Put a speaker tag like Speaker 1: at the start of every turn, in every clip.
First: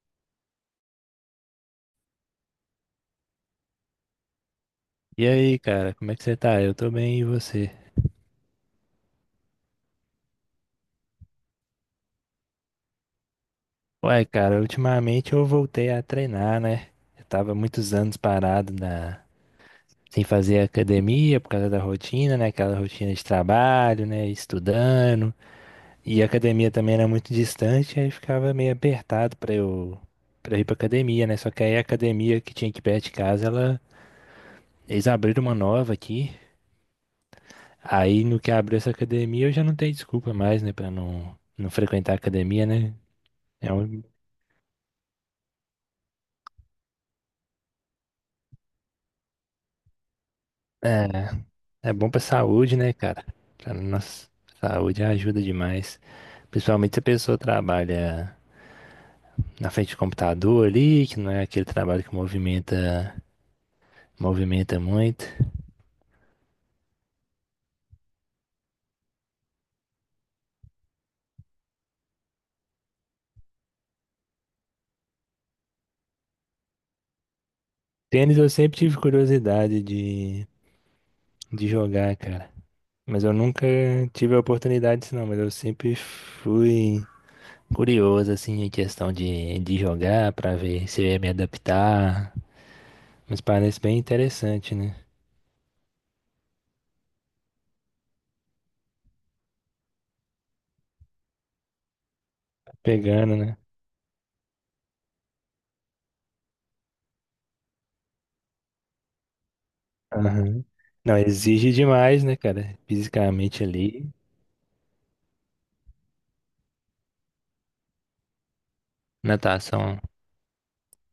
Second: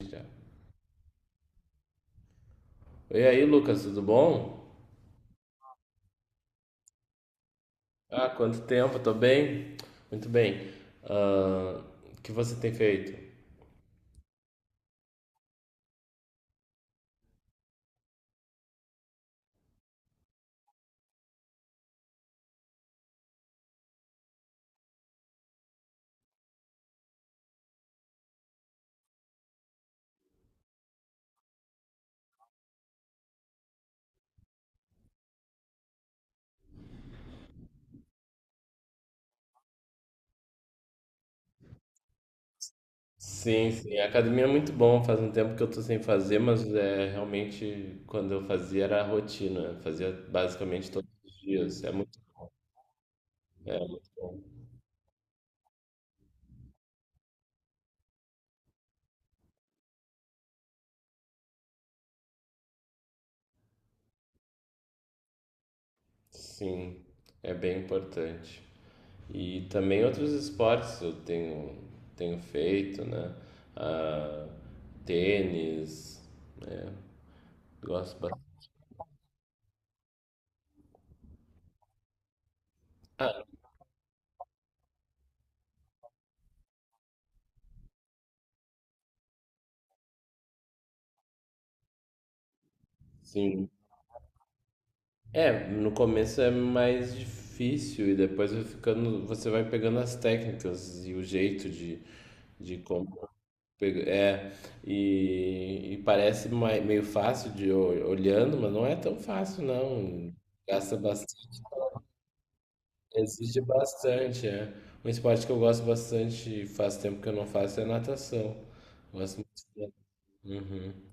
Speaker 1: Já. E aí, Lucas, tudo bom?
Speaker 2: E aí, cara, como é que você tá? Eu tô bem, e você?
Speaker 1: Quanto tempo, tô bem? Muito bem. Ah, o que você tem feito?
Speaker 2: Ué, cara, ultimamente eu voltei a treinar, né? Eu tava muitos anos parado sem fazer academia por causa da rotina, né? Aquela rotina de trabalho, né? Estudando. E a academia também era muito distante, aí ficava meio apertado pra eu ir pra academia, né? Só que aí a academia que tinha aqui perto de casa, eles abriram uma nova aqui. Aí no que abriu essa academia eu já não tenho desculpa mais, né? Pra não frequentar a academia, né?
Speaker 1: Sim,
Speaker 2: É
Speaker 1: sim,
Speaker 2: um-
Speaker 1: a academia é muito bom, faz um tempo que eu tô sem fazer, mas é realmente quando eu fazia era a rotina, fazia basicamente todos os dias.
Speaker 2: É,
Speaker 1: É
Speaker 2: é bom
Speaker 1: muito,
Speaker 2: pra saúde, né, cara? Pra
Speaker 1: é muito
Speaker 2: nossa
Speaker 1: bom.
Speaker 2: saúde ajuda demais. Principalmente se a pessoa trabalha na frente do computador ali, que não é aquele trabalho que movimenta muito.
Speaker 1: Sim, é bem importante. E também outros esportes tenho feito, né? Ah, Tênis, né? Gosto
Speaker 2: Tênis
Speaker 1: bastante.
Speaker 2: eu sempre tive curiosidade de jogar, cara. Mas eu
Speaker 1: Ah,
Speaker 2: nunca tive a oportunidade disso, não. Mas eu sempre fui curioso, assim, em questão de jogar pra ver se eu ia me adaptar. Mas
Speaker 1: sim.
Speaker 2: parece bem interessante, né?
Speaker 1: É, no começo é mais difícil e depois vai ficando, você vai pegando as técnicas e o jeito de como
Speaker 2: Pegando, né?
Speaker 1: é e parece meio fácil de olhando, mas não é tão fácil não.
Speaker 2: Aham.
Speaker 1: Gasta
Speaker 2: Não,
Speaker 1: bastante,
Speaker 2: exige demais, né, cara?
Speaker 1: exige
Speaker 2: Fisicamente ali.
Speaker 1: bastante, é. Um esporte que eu gosto bastante, e faz tempo que eu não faço, é natação. Gosto.
Speaker 2: Natação.
Speaker 1: Uhum.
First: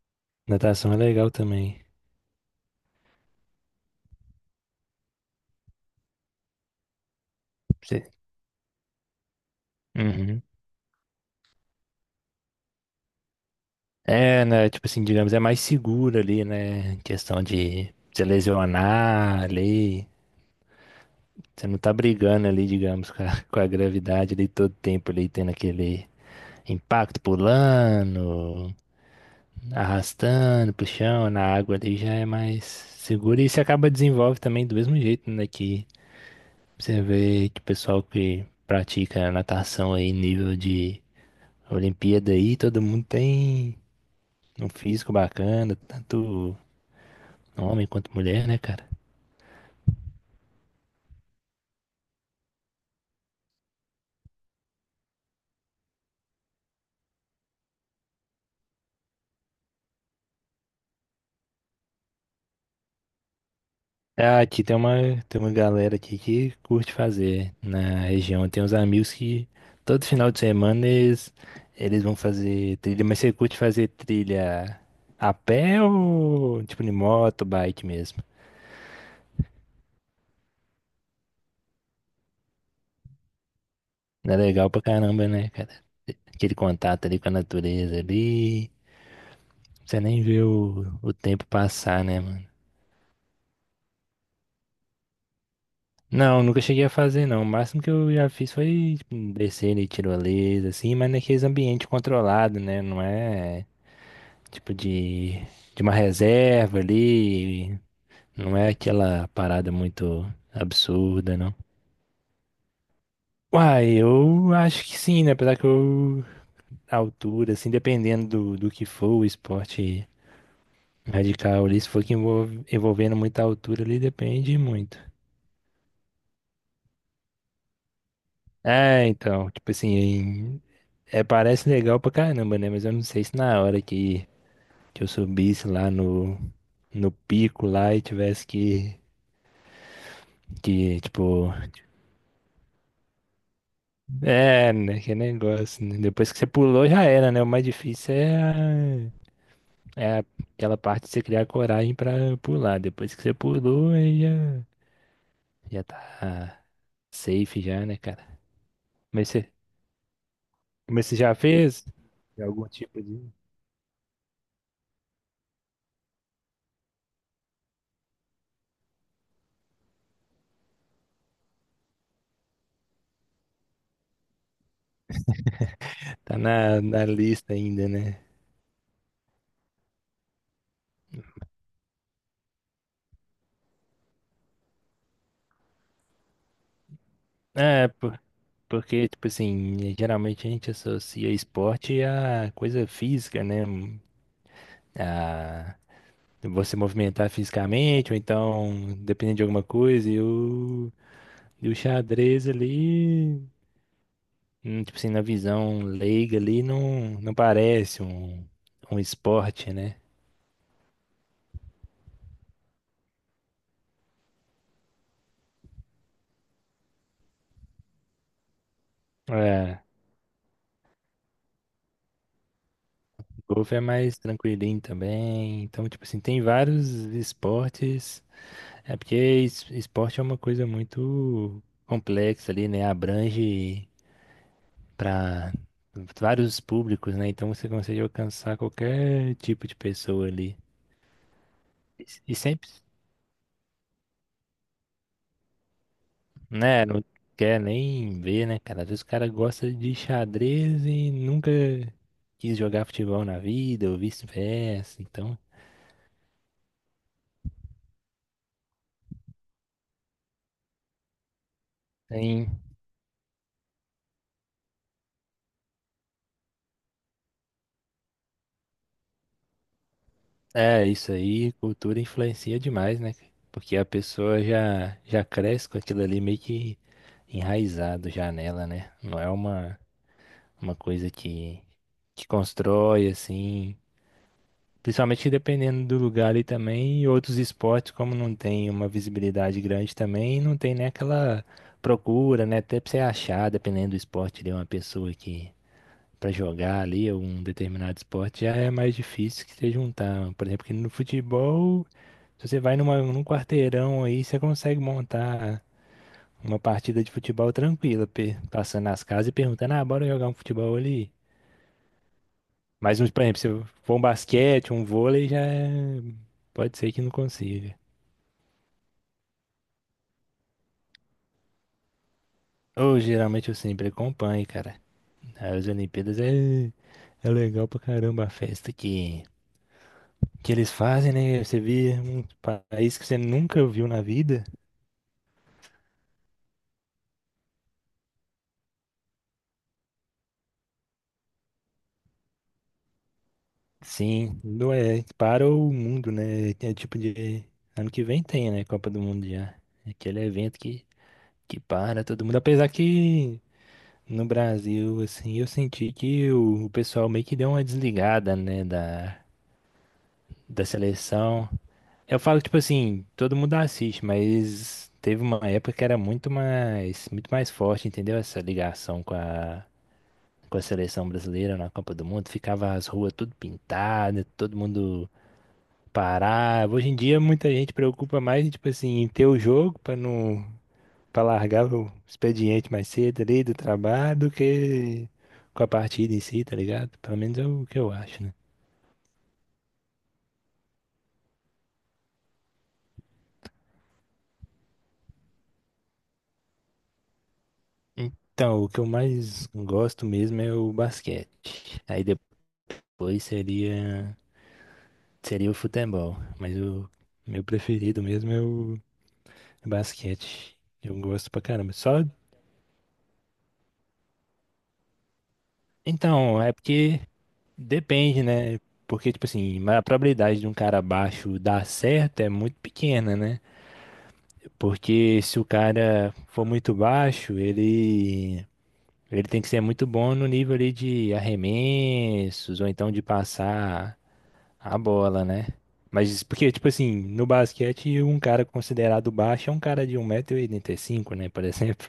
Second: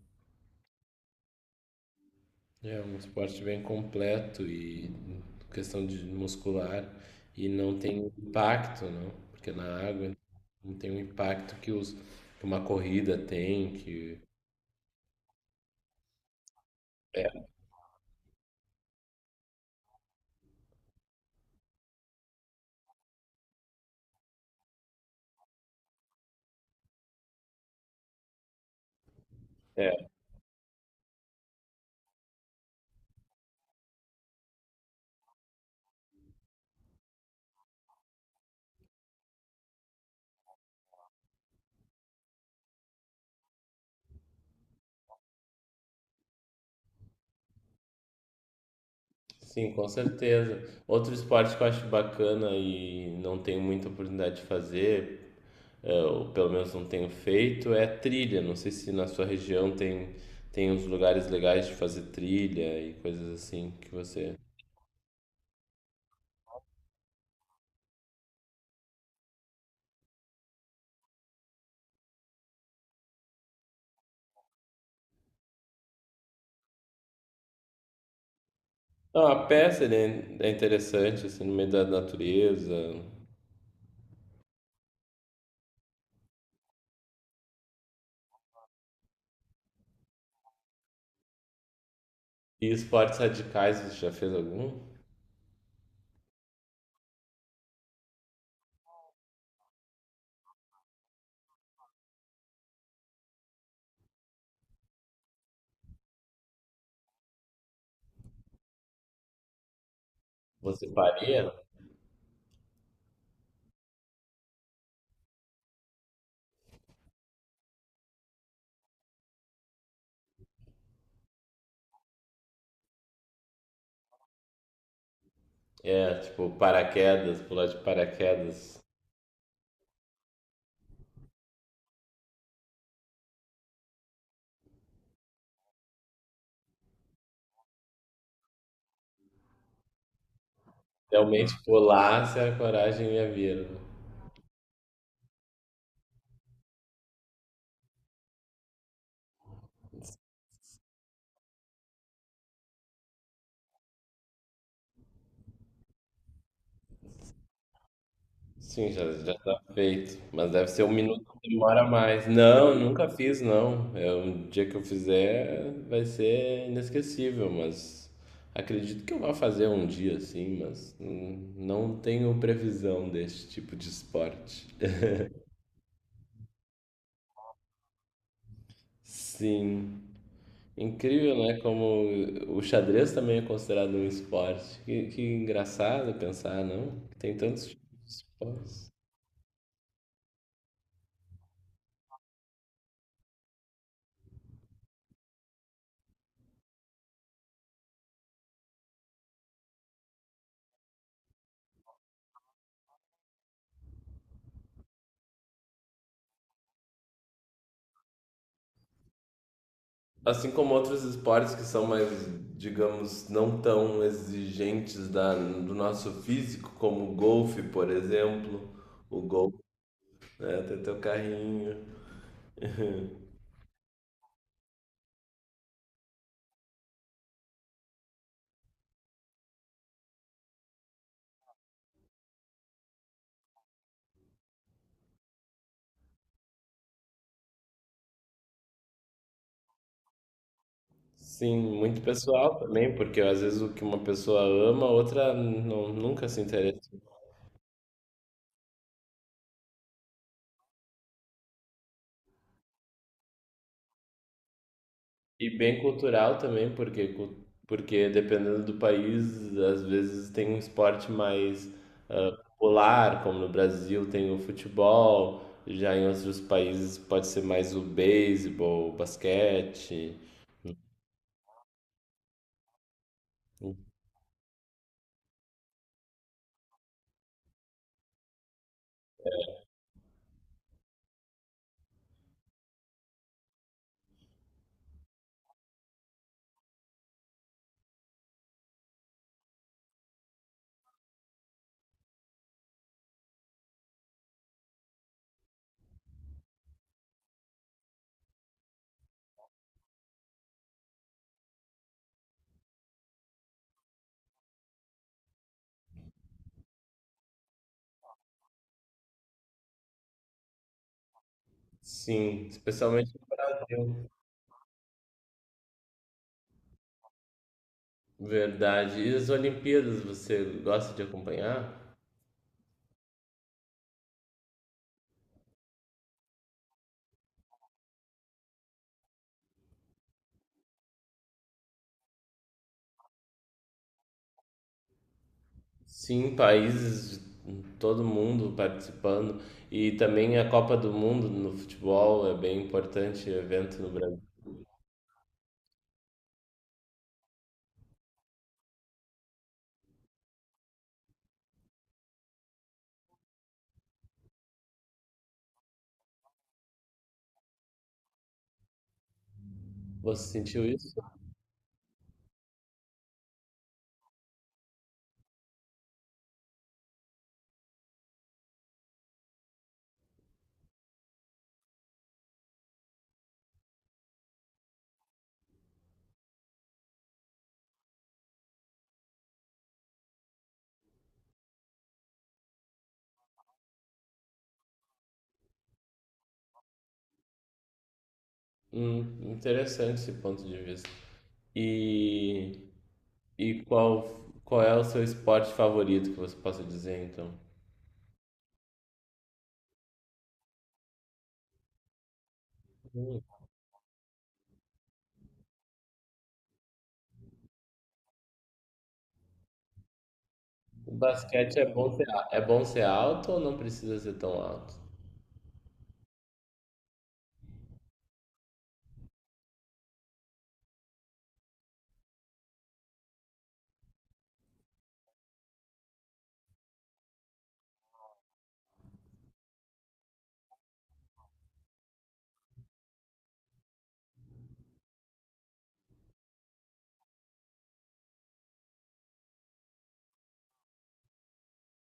Speaker 2: Natação é legal também.
Speaker 1: É um esporte bem completo e questão de muscular e não tem
Speaker 2: Você-
Speaker 1: impacto, não, porque na água
Speaker 2: Uhum.
Speaker 1: não tem o impacto que uma corrida tem, que
Speaker 2: É, né? Tipo assim, digamos, é mais seguro ali, né? Em questão
Speaker 1: é,
Speaker 2: de se lesionar ali. Você não tá brigando ali, digamos, com a, com a gravidade ali todo tempo ali, tendo aquele impacto pulando,
Speaker 1: é,
Speaker 2: arrastando pro chão, na água ali já é mais seguro. E você acaba desenvolve também do mesmo jeito, né? Que Você vê que o pessoal que pratica natação aí, nível de Olimpíada aí, todo mundo tem um físico bacana, tanto homem quanto mulher, né, cara?
Speaker 1: sim, com certeza. Outro esporte que eu acho bacana e não tenho muita oportunidade de fazer, é, ou pelo menos não tenho feito, é trilha. Não sei se na sua região tem uns lugares legais de fazer trilha e coisas assim que você.
Speaker 2: Ah, aqui tem uma galera aqui que curte fazer na região. Tem uns amigos que todo final de semana eles vão fazer trilha, mas você curte fazer trilha a pé ou tipo de moto, bike mesmo?
Speaker 1: Não, a pé seria é interessante, assim, no meio da natureza.
Speaker 2: É legal pra caramba, né, cara? Aquele contato ali com a natureza ali. Você nem vê o tempo passar, né, mano?
Speaker 1: E esportes radicais, você já fez algum?
Speaker 2: Não, nunca cheguei a fazer, não. O máximo que eu já fiz foi tipo, descer de tirolesa, assim, mas naqueles ambientes controlados, né? Não é tipo de uma reserva ali, não é aquela parada muito
Speaker 1: Você
Speaker 2: absurda,
Speaker 1: faria?
Speaker 2: não. Uai, eu acho que sim, né? Apesar que eu, a altura, assim, dependendo do que for o esporte radical ali, se for que envolvendo muita altura ali, depende muito.
Speaker 1: É, tipo, paraquedas, pular de paraquedas.
Speaker 2: É, então, tipo assim, é, parece legal pra caramba, né? Mas eu não sei se na hora que eu subisse lá no pico lá e tivesse que, que,
Speaker 1: Realmente
Speaker 2: tipo,
Speaker 1: pular, se a coragem ia vir, né?
Speaker 2: é, né? Que negócio, né? Depois que você pulou já era, né? O mais difícil é aquela parte de você criar coragem pra pular. Depois que você pulou, aí já tá safe já, né, cara?
Speaker 1: Sim, já,
Speaker 2: Mas
Speaker 1: já
Speaker 2: você,
Speaker 1: tá feito. Mas deve ser um
Speaker 2: mas você
Speaker 1: minuto
Speaker 2: já
Speaker 1: que demora
Speaker 2: fez
Speaker 1: mais.
Speaker 2: algum
Speaker 1: Não,
Speaker 2: tipo
Speaker 1: nunca
Speaker 2: de.
Speaker 1: fiz, não. É um dia que eu fizer vai ser inesquecível, mas acredito que eu vá fazer um dia sim, mas não tenho previsão desse tipo de esporte.
Speaker 2: Tá na lista ainda, né?
Speaker 1: Sim, incrível, né? Como o xadrez também é considerado um esporte. Que engraçado pensar, não? Tem tantos tipos
Speaker 2: É,
Speaker 1: de
Speaker 2: por-
Speaker 1: esportes.
Speaker 2: porque, tipo assim, geralmente a gente associa esporte a coisa física, né? A você movimentar fisicamente, ou então, dependendo de alguma coisa, e o xadrez ali, tipo assim, na visão leiga ali, não parece um esporte, né?
Speaker 1: Assim como outros esportes que são mais, digamos, não tão exigentes do nosso físico, como o golfe, por exemplo. O golfe,
Speaker 2: É,
Speaker 1: né? Tem teu carrinho.
Speaker 2: golfe é mais tranquilinho também. Então, tipo assim, tem vários esportes. É porque esporte é uma coisa muito complexa ali, né? Abrange para vários públicos, né? Então você consegue alcançar qualquer tipo de pessoa ali.
Speaker 1: Sim, muito
Speaker 2: E
Speaker 1: pessoal
Speaker 2: sempre,
Speaker 1: também, porque às vezes o que uma pessoa ama, a outra não, nunca se
Speaker 2: né?
Speaker 1: interessa.
Speaker 2: Não quer nem ver, né, cara? Às vezes o cara gosta de xadrez e nunca quis jogar futebol na vida, ou vice-versa. Então,
Speaker 1: E bem cultural também, porque porque dependendo do país, às vezes tem um esporte mais ah,
Speaker 2: tem.
Speaker 1: popular, como no Brasil tem o futebol, já em outros países pode ser mais o beisebol, o basquete.
Speaker 2: É, isso aí, cultura influencia demais, né? Porque a pessoa já cresce com aquilo ali meio que enraizado já nela, né? Não é uma coisa que constrói, assim. Principalmente dependendo do lugar ali também, e outros esportes, como não tem uma visibilidade grande também, não tem nem aquela procura, né? Até pra você achar, dependendo do esporte, de uma pessoa que pra jogar ali, ou um determinado esporte, já é mais difícil que você juntar. Por exemplo, que no futebol. Se você vai numa, num quarteirão aí, você consegue montar uma partida de futebol tranquila, passando nas casas e perguntando, ah, bora jogar um futebol ali.
Speaker 1: Sim,
Speaker 2: Mas,
Speaker 1: especialmente
Speaker 2: por
Speaker 1: no
Speaker 2: exemplo, se for um
Speaker 1: Brasil.
Speaker 2: basquete, um vôlei, pode ser que não consiga.
Speaker 1: Verdade. E as Olimpíadas, você gosta de acompanhar?
Speaker 2: Ou geralmente eu sempre acompanho, cara. As Olimpíadas é legal pra caramba a festa que eles fazem, né? Você vê um país que você nunca viu na vida.
Speaker 1: Sim, países, todo mundo participando. E também a Copa do Mundo no futebol é bem importante evento no Brasil.
Speaker 2: Sim, é, para o mundo, né? É tipo de. Ano que vem tem, né? Copa do Mundo já. É aquele evento que para todo mundo. Apesar que no Brasil, assim, eu senti que o pessoal meio que deu uma desligada, né? Da,
Speaker 1: Você sentiu
Speaker 2: da
Speaker 1: isso?
Speaker 2: seleção. Eu falo, tipo assim, todo mundo assiste, mas teve uma época que era muito mais forte, entendeu? Essa ligação com a seleção brasileira na Copa do Mundo, ficava as ruas tudo pintadas, todo mundo parar. Hoje em dia muita gente preocupa mais, em, tipo assim, em ter o jogo pra não para largar o expediente mais cedo ali do trabalho do que com a partida em si, tá ligado? Pelo menos é o que eu acho, né?
Speaker 1: Interessante esse ponto de vista. E, e qual, qual é o seu esporte favorito que você possa dizer, então?
Speaker 2: Então, o que eu mais gosto mesmo é o basquete. Aí
Speaker 1: Hum,
Speaker 2: depois seria o futebol, mas o meu preferido mesmo é o basquete.
Speaker 1: o
Speaker 2: Eu gosto pra
Speaker 1: basquete é
Speaker 2: caramba.
Speaker 1: bom
Speaker 2: Só.
Speaker 1: ser, é bom ser alto ou não precisa ser tão alto?
Speaker 2: Então, é porque depende, né? Porque, tipo assim, mas a probabilidade de um cara baixo dar certo é muito pequena, né? Porque se o cara for muito baixo, ele tem que ser muito bom no nível ali de arremessos ou então de passar a bola, né? Mas porque, tipo assim, no basquete, um cara considerado baixo é um cara de 1,85 m, né? Por exemplo.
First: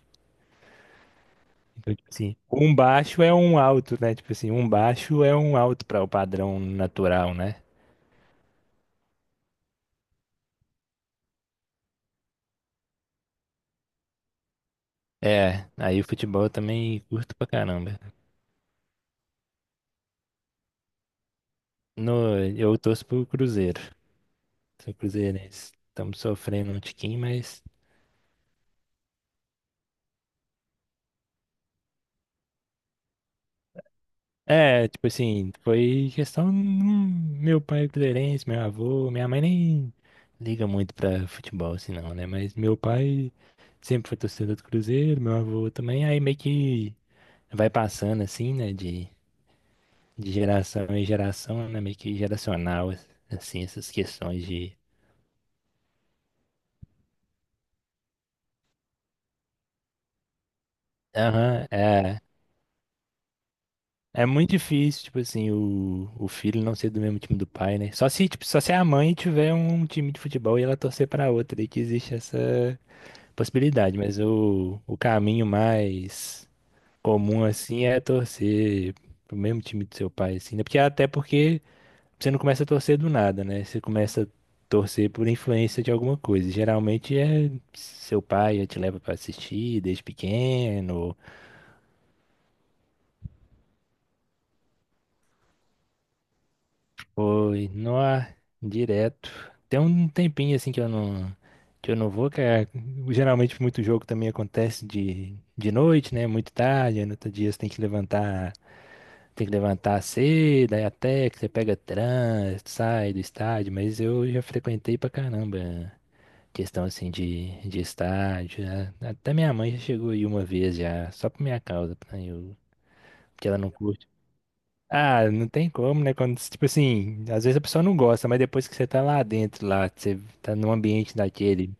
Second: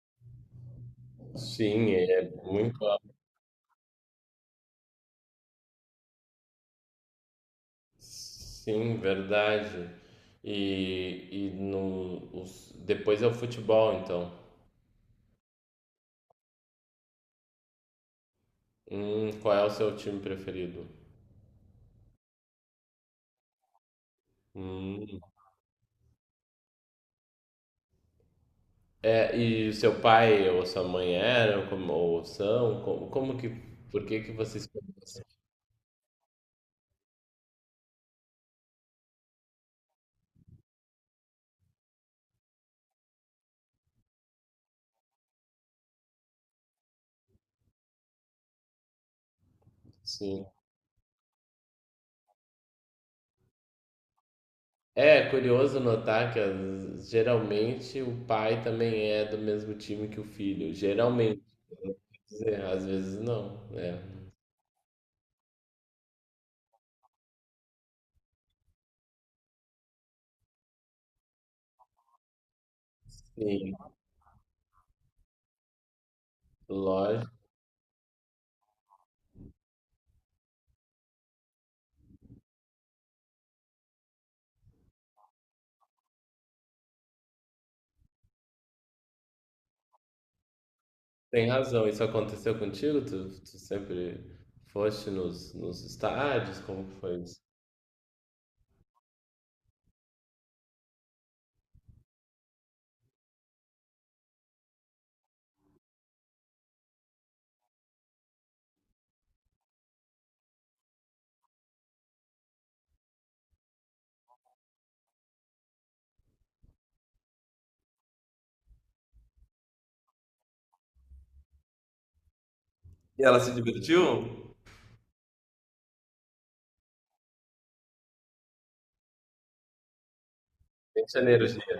Speaker 1: Sim,
Speaker 2: Então, tipo
Speaker 1: é
Speaker 2: assim, um
Speaker 1: muito alto.
Speaker 2: baixo é um alto, né? Tipo assim, um baixo é um alto para o padrão natural, né?
Speaker 1: Sim, verdade. E no, os, depois é o futebol, então.
Speaker 2: É, aí o futebol eu também curto pra caramba.
Speaker 1: Qual é o seu time preferido?
Speaker 2: No, eu torço pro Cruzeiro. Sou
Speaker 1: Hum.
Speaker 2: cruzeirense. Estamos sofrendo um tiquinho, mas.
Speaker 1: É, e seu pai ou sua mãe eram como, ou são? Por que que vocês
Speaker 2: É, tipo
Speaker 1: conhecem
Speaker 2: assim, foi questão. Meu pai é cruzeirense, meu avô, minha mãe nem liga muito pra futebol, assim não, né? Mas meu pai sempre foi torcedor do Cruzeiro, meu avô também, aí meio que vai passando, assim, né? De
Speaker 1: assim?
Speaker 2: geração em geração, né? Meio que geracional, assim, essas questões de.
Speaker 1: É curioso notar que geralmente o pai também é do mesmo time que o filho. Geralmente,
Speaker 2: Aham,
Speaker 1: quer
Speaker 2: é.
Speaker 1: dizer, às vezes não, né?
Speaker 2: É muito difícil, tipo assim, o filho não ser do mesmo time do pai, né? Só se, tipo, só se a mãe tiver um time de futebol e ela torcer pra outra, daí que existe essa
Speaker 1: Sim,
Speaker 2: possibilidade. Mas o caminho mais
Speaker 1: lógico,
Speaker 2: comum, assim, é torcer pro mesmo time do seu pai, assim, né? Porque até porque você não começa a torcer do nada, né? Você começa a torcer por influência de alguma coisa. Geralmente é seu pai já te leva pra assistir desde pequeno.
Speaker 1: tem razão. Isso aconteceu contigo? Tu sempre foste nos estádios? Como que foi isso?
Speaker 2: Foi, nó, direto. Tem um tempinho assim que eu não vou, geralmente muito jogo também acontece de noite, né? Muito tarde, aí no outro dia você tem que levantar cedo, aí até que você pega trânsito, sai do estádio, mas eu já frequentei pra caramba questão assim de estádio, né? Até minha mãe já chegou aí uma vez já, só por minha causa, né?
Speaker 1: E ela
Speaker 2: Porque
Speaker 1: se
Speaker 2: ela não curte.
Speaker 1: divertiu?
Speaker 2: Ah, não tem como, né? Quando, tipo assim, às vezes a pessoa não gosta, mas depois que você tá lá dentro, lá, que você tá num
Speaker 1: Em
Speaker 2: ambiente
Speaker 1: Janeiro,
Speaker 2: daquele,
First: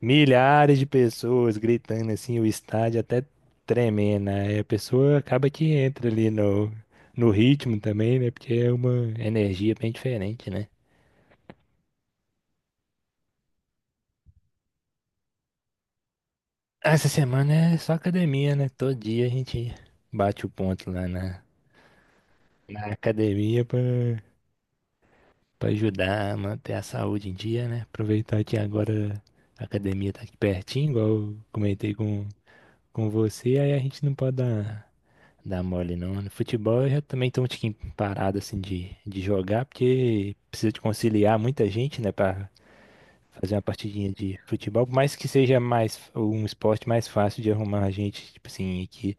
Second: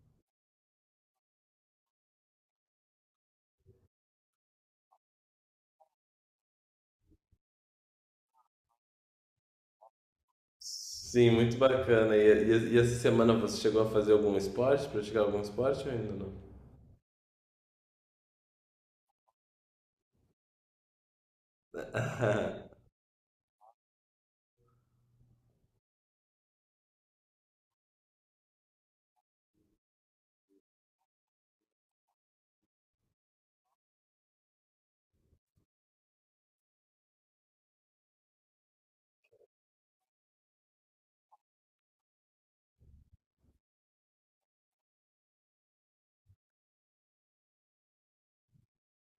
Speaker 2: milhares de pessoas gritando assim, o estádio até tremendo, né? Aí a pessoa acaba que entra ali no ritmo também, né? Porque é uma energia bem diferente, né?
Speaker 1: sim, muito bacana. E essa semana você chegou a fazer algum esporte, praticar algum esporte ou ainda não?
Speaker 2: Essa semana é só academia, né? Todo dia a gente bate o ponto lá na academia pra ajudar a manter a saúde em dia, né? Aproveitar que agora a academia tá aqui pertinho, igual eu comentei com você, aí a gente não pode dar mole não. No futebol eu já também tô um tiquinho parado assim de jogar, porque precisa de conciliar muita gente, né, pra fazer uma partidinha de futebol, por mais que seja mais um esporte mais fácil de arrumar a gente, tipo assim, aqui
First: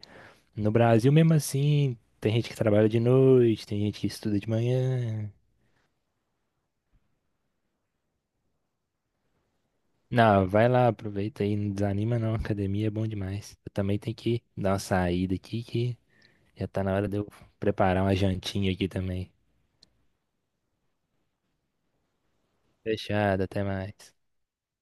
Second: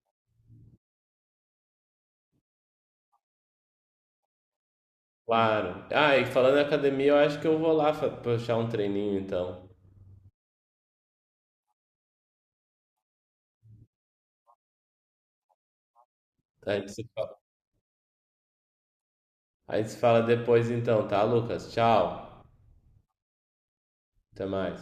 Speaker 2: no Brasil mesmo assim, tem gente que trabalha de noite, tem gente que estuda de manhã.
Speaker 1: Claro. Ah, e falando em academia, eu acho que eu vou lá puxar um treininho então.
Speaker 2: Não, vai lá, aproveita aí, não desanima não, academia é bom demais. Eu também tenho que dar uma saída aqui que já
Speaker 1: A
Speaker 2: tá
Speaker 1: gente
Speaker 2: na
Speaker 1: se
Speaker 2: hora de eu
Speaker 1: fala,
Speaker 2: preparar uma jantinha aqui também.
Speaker 1: a gente se fala depois então, tá, Lucas? Tchau.
Speaker 2: Fechado, até mais.
Speaker 1: Até mais.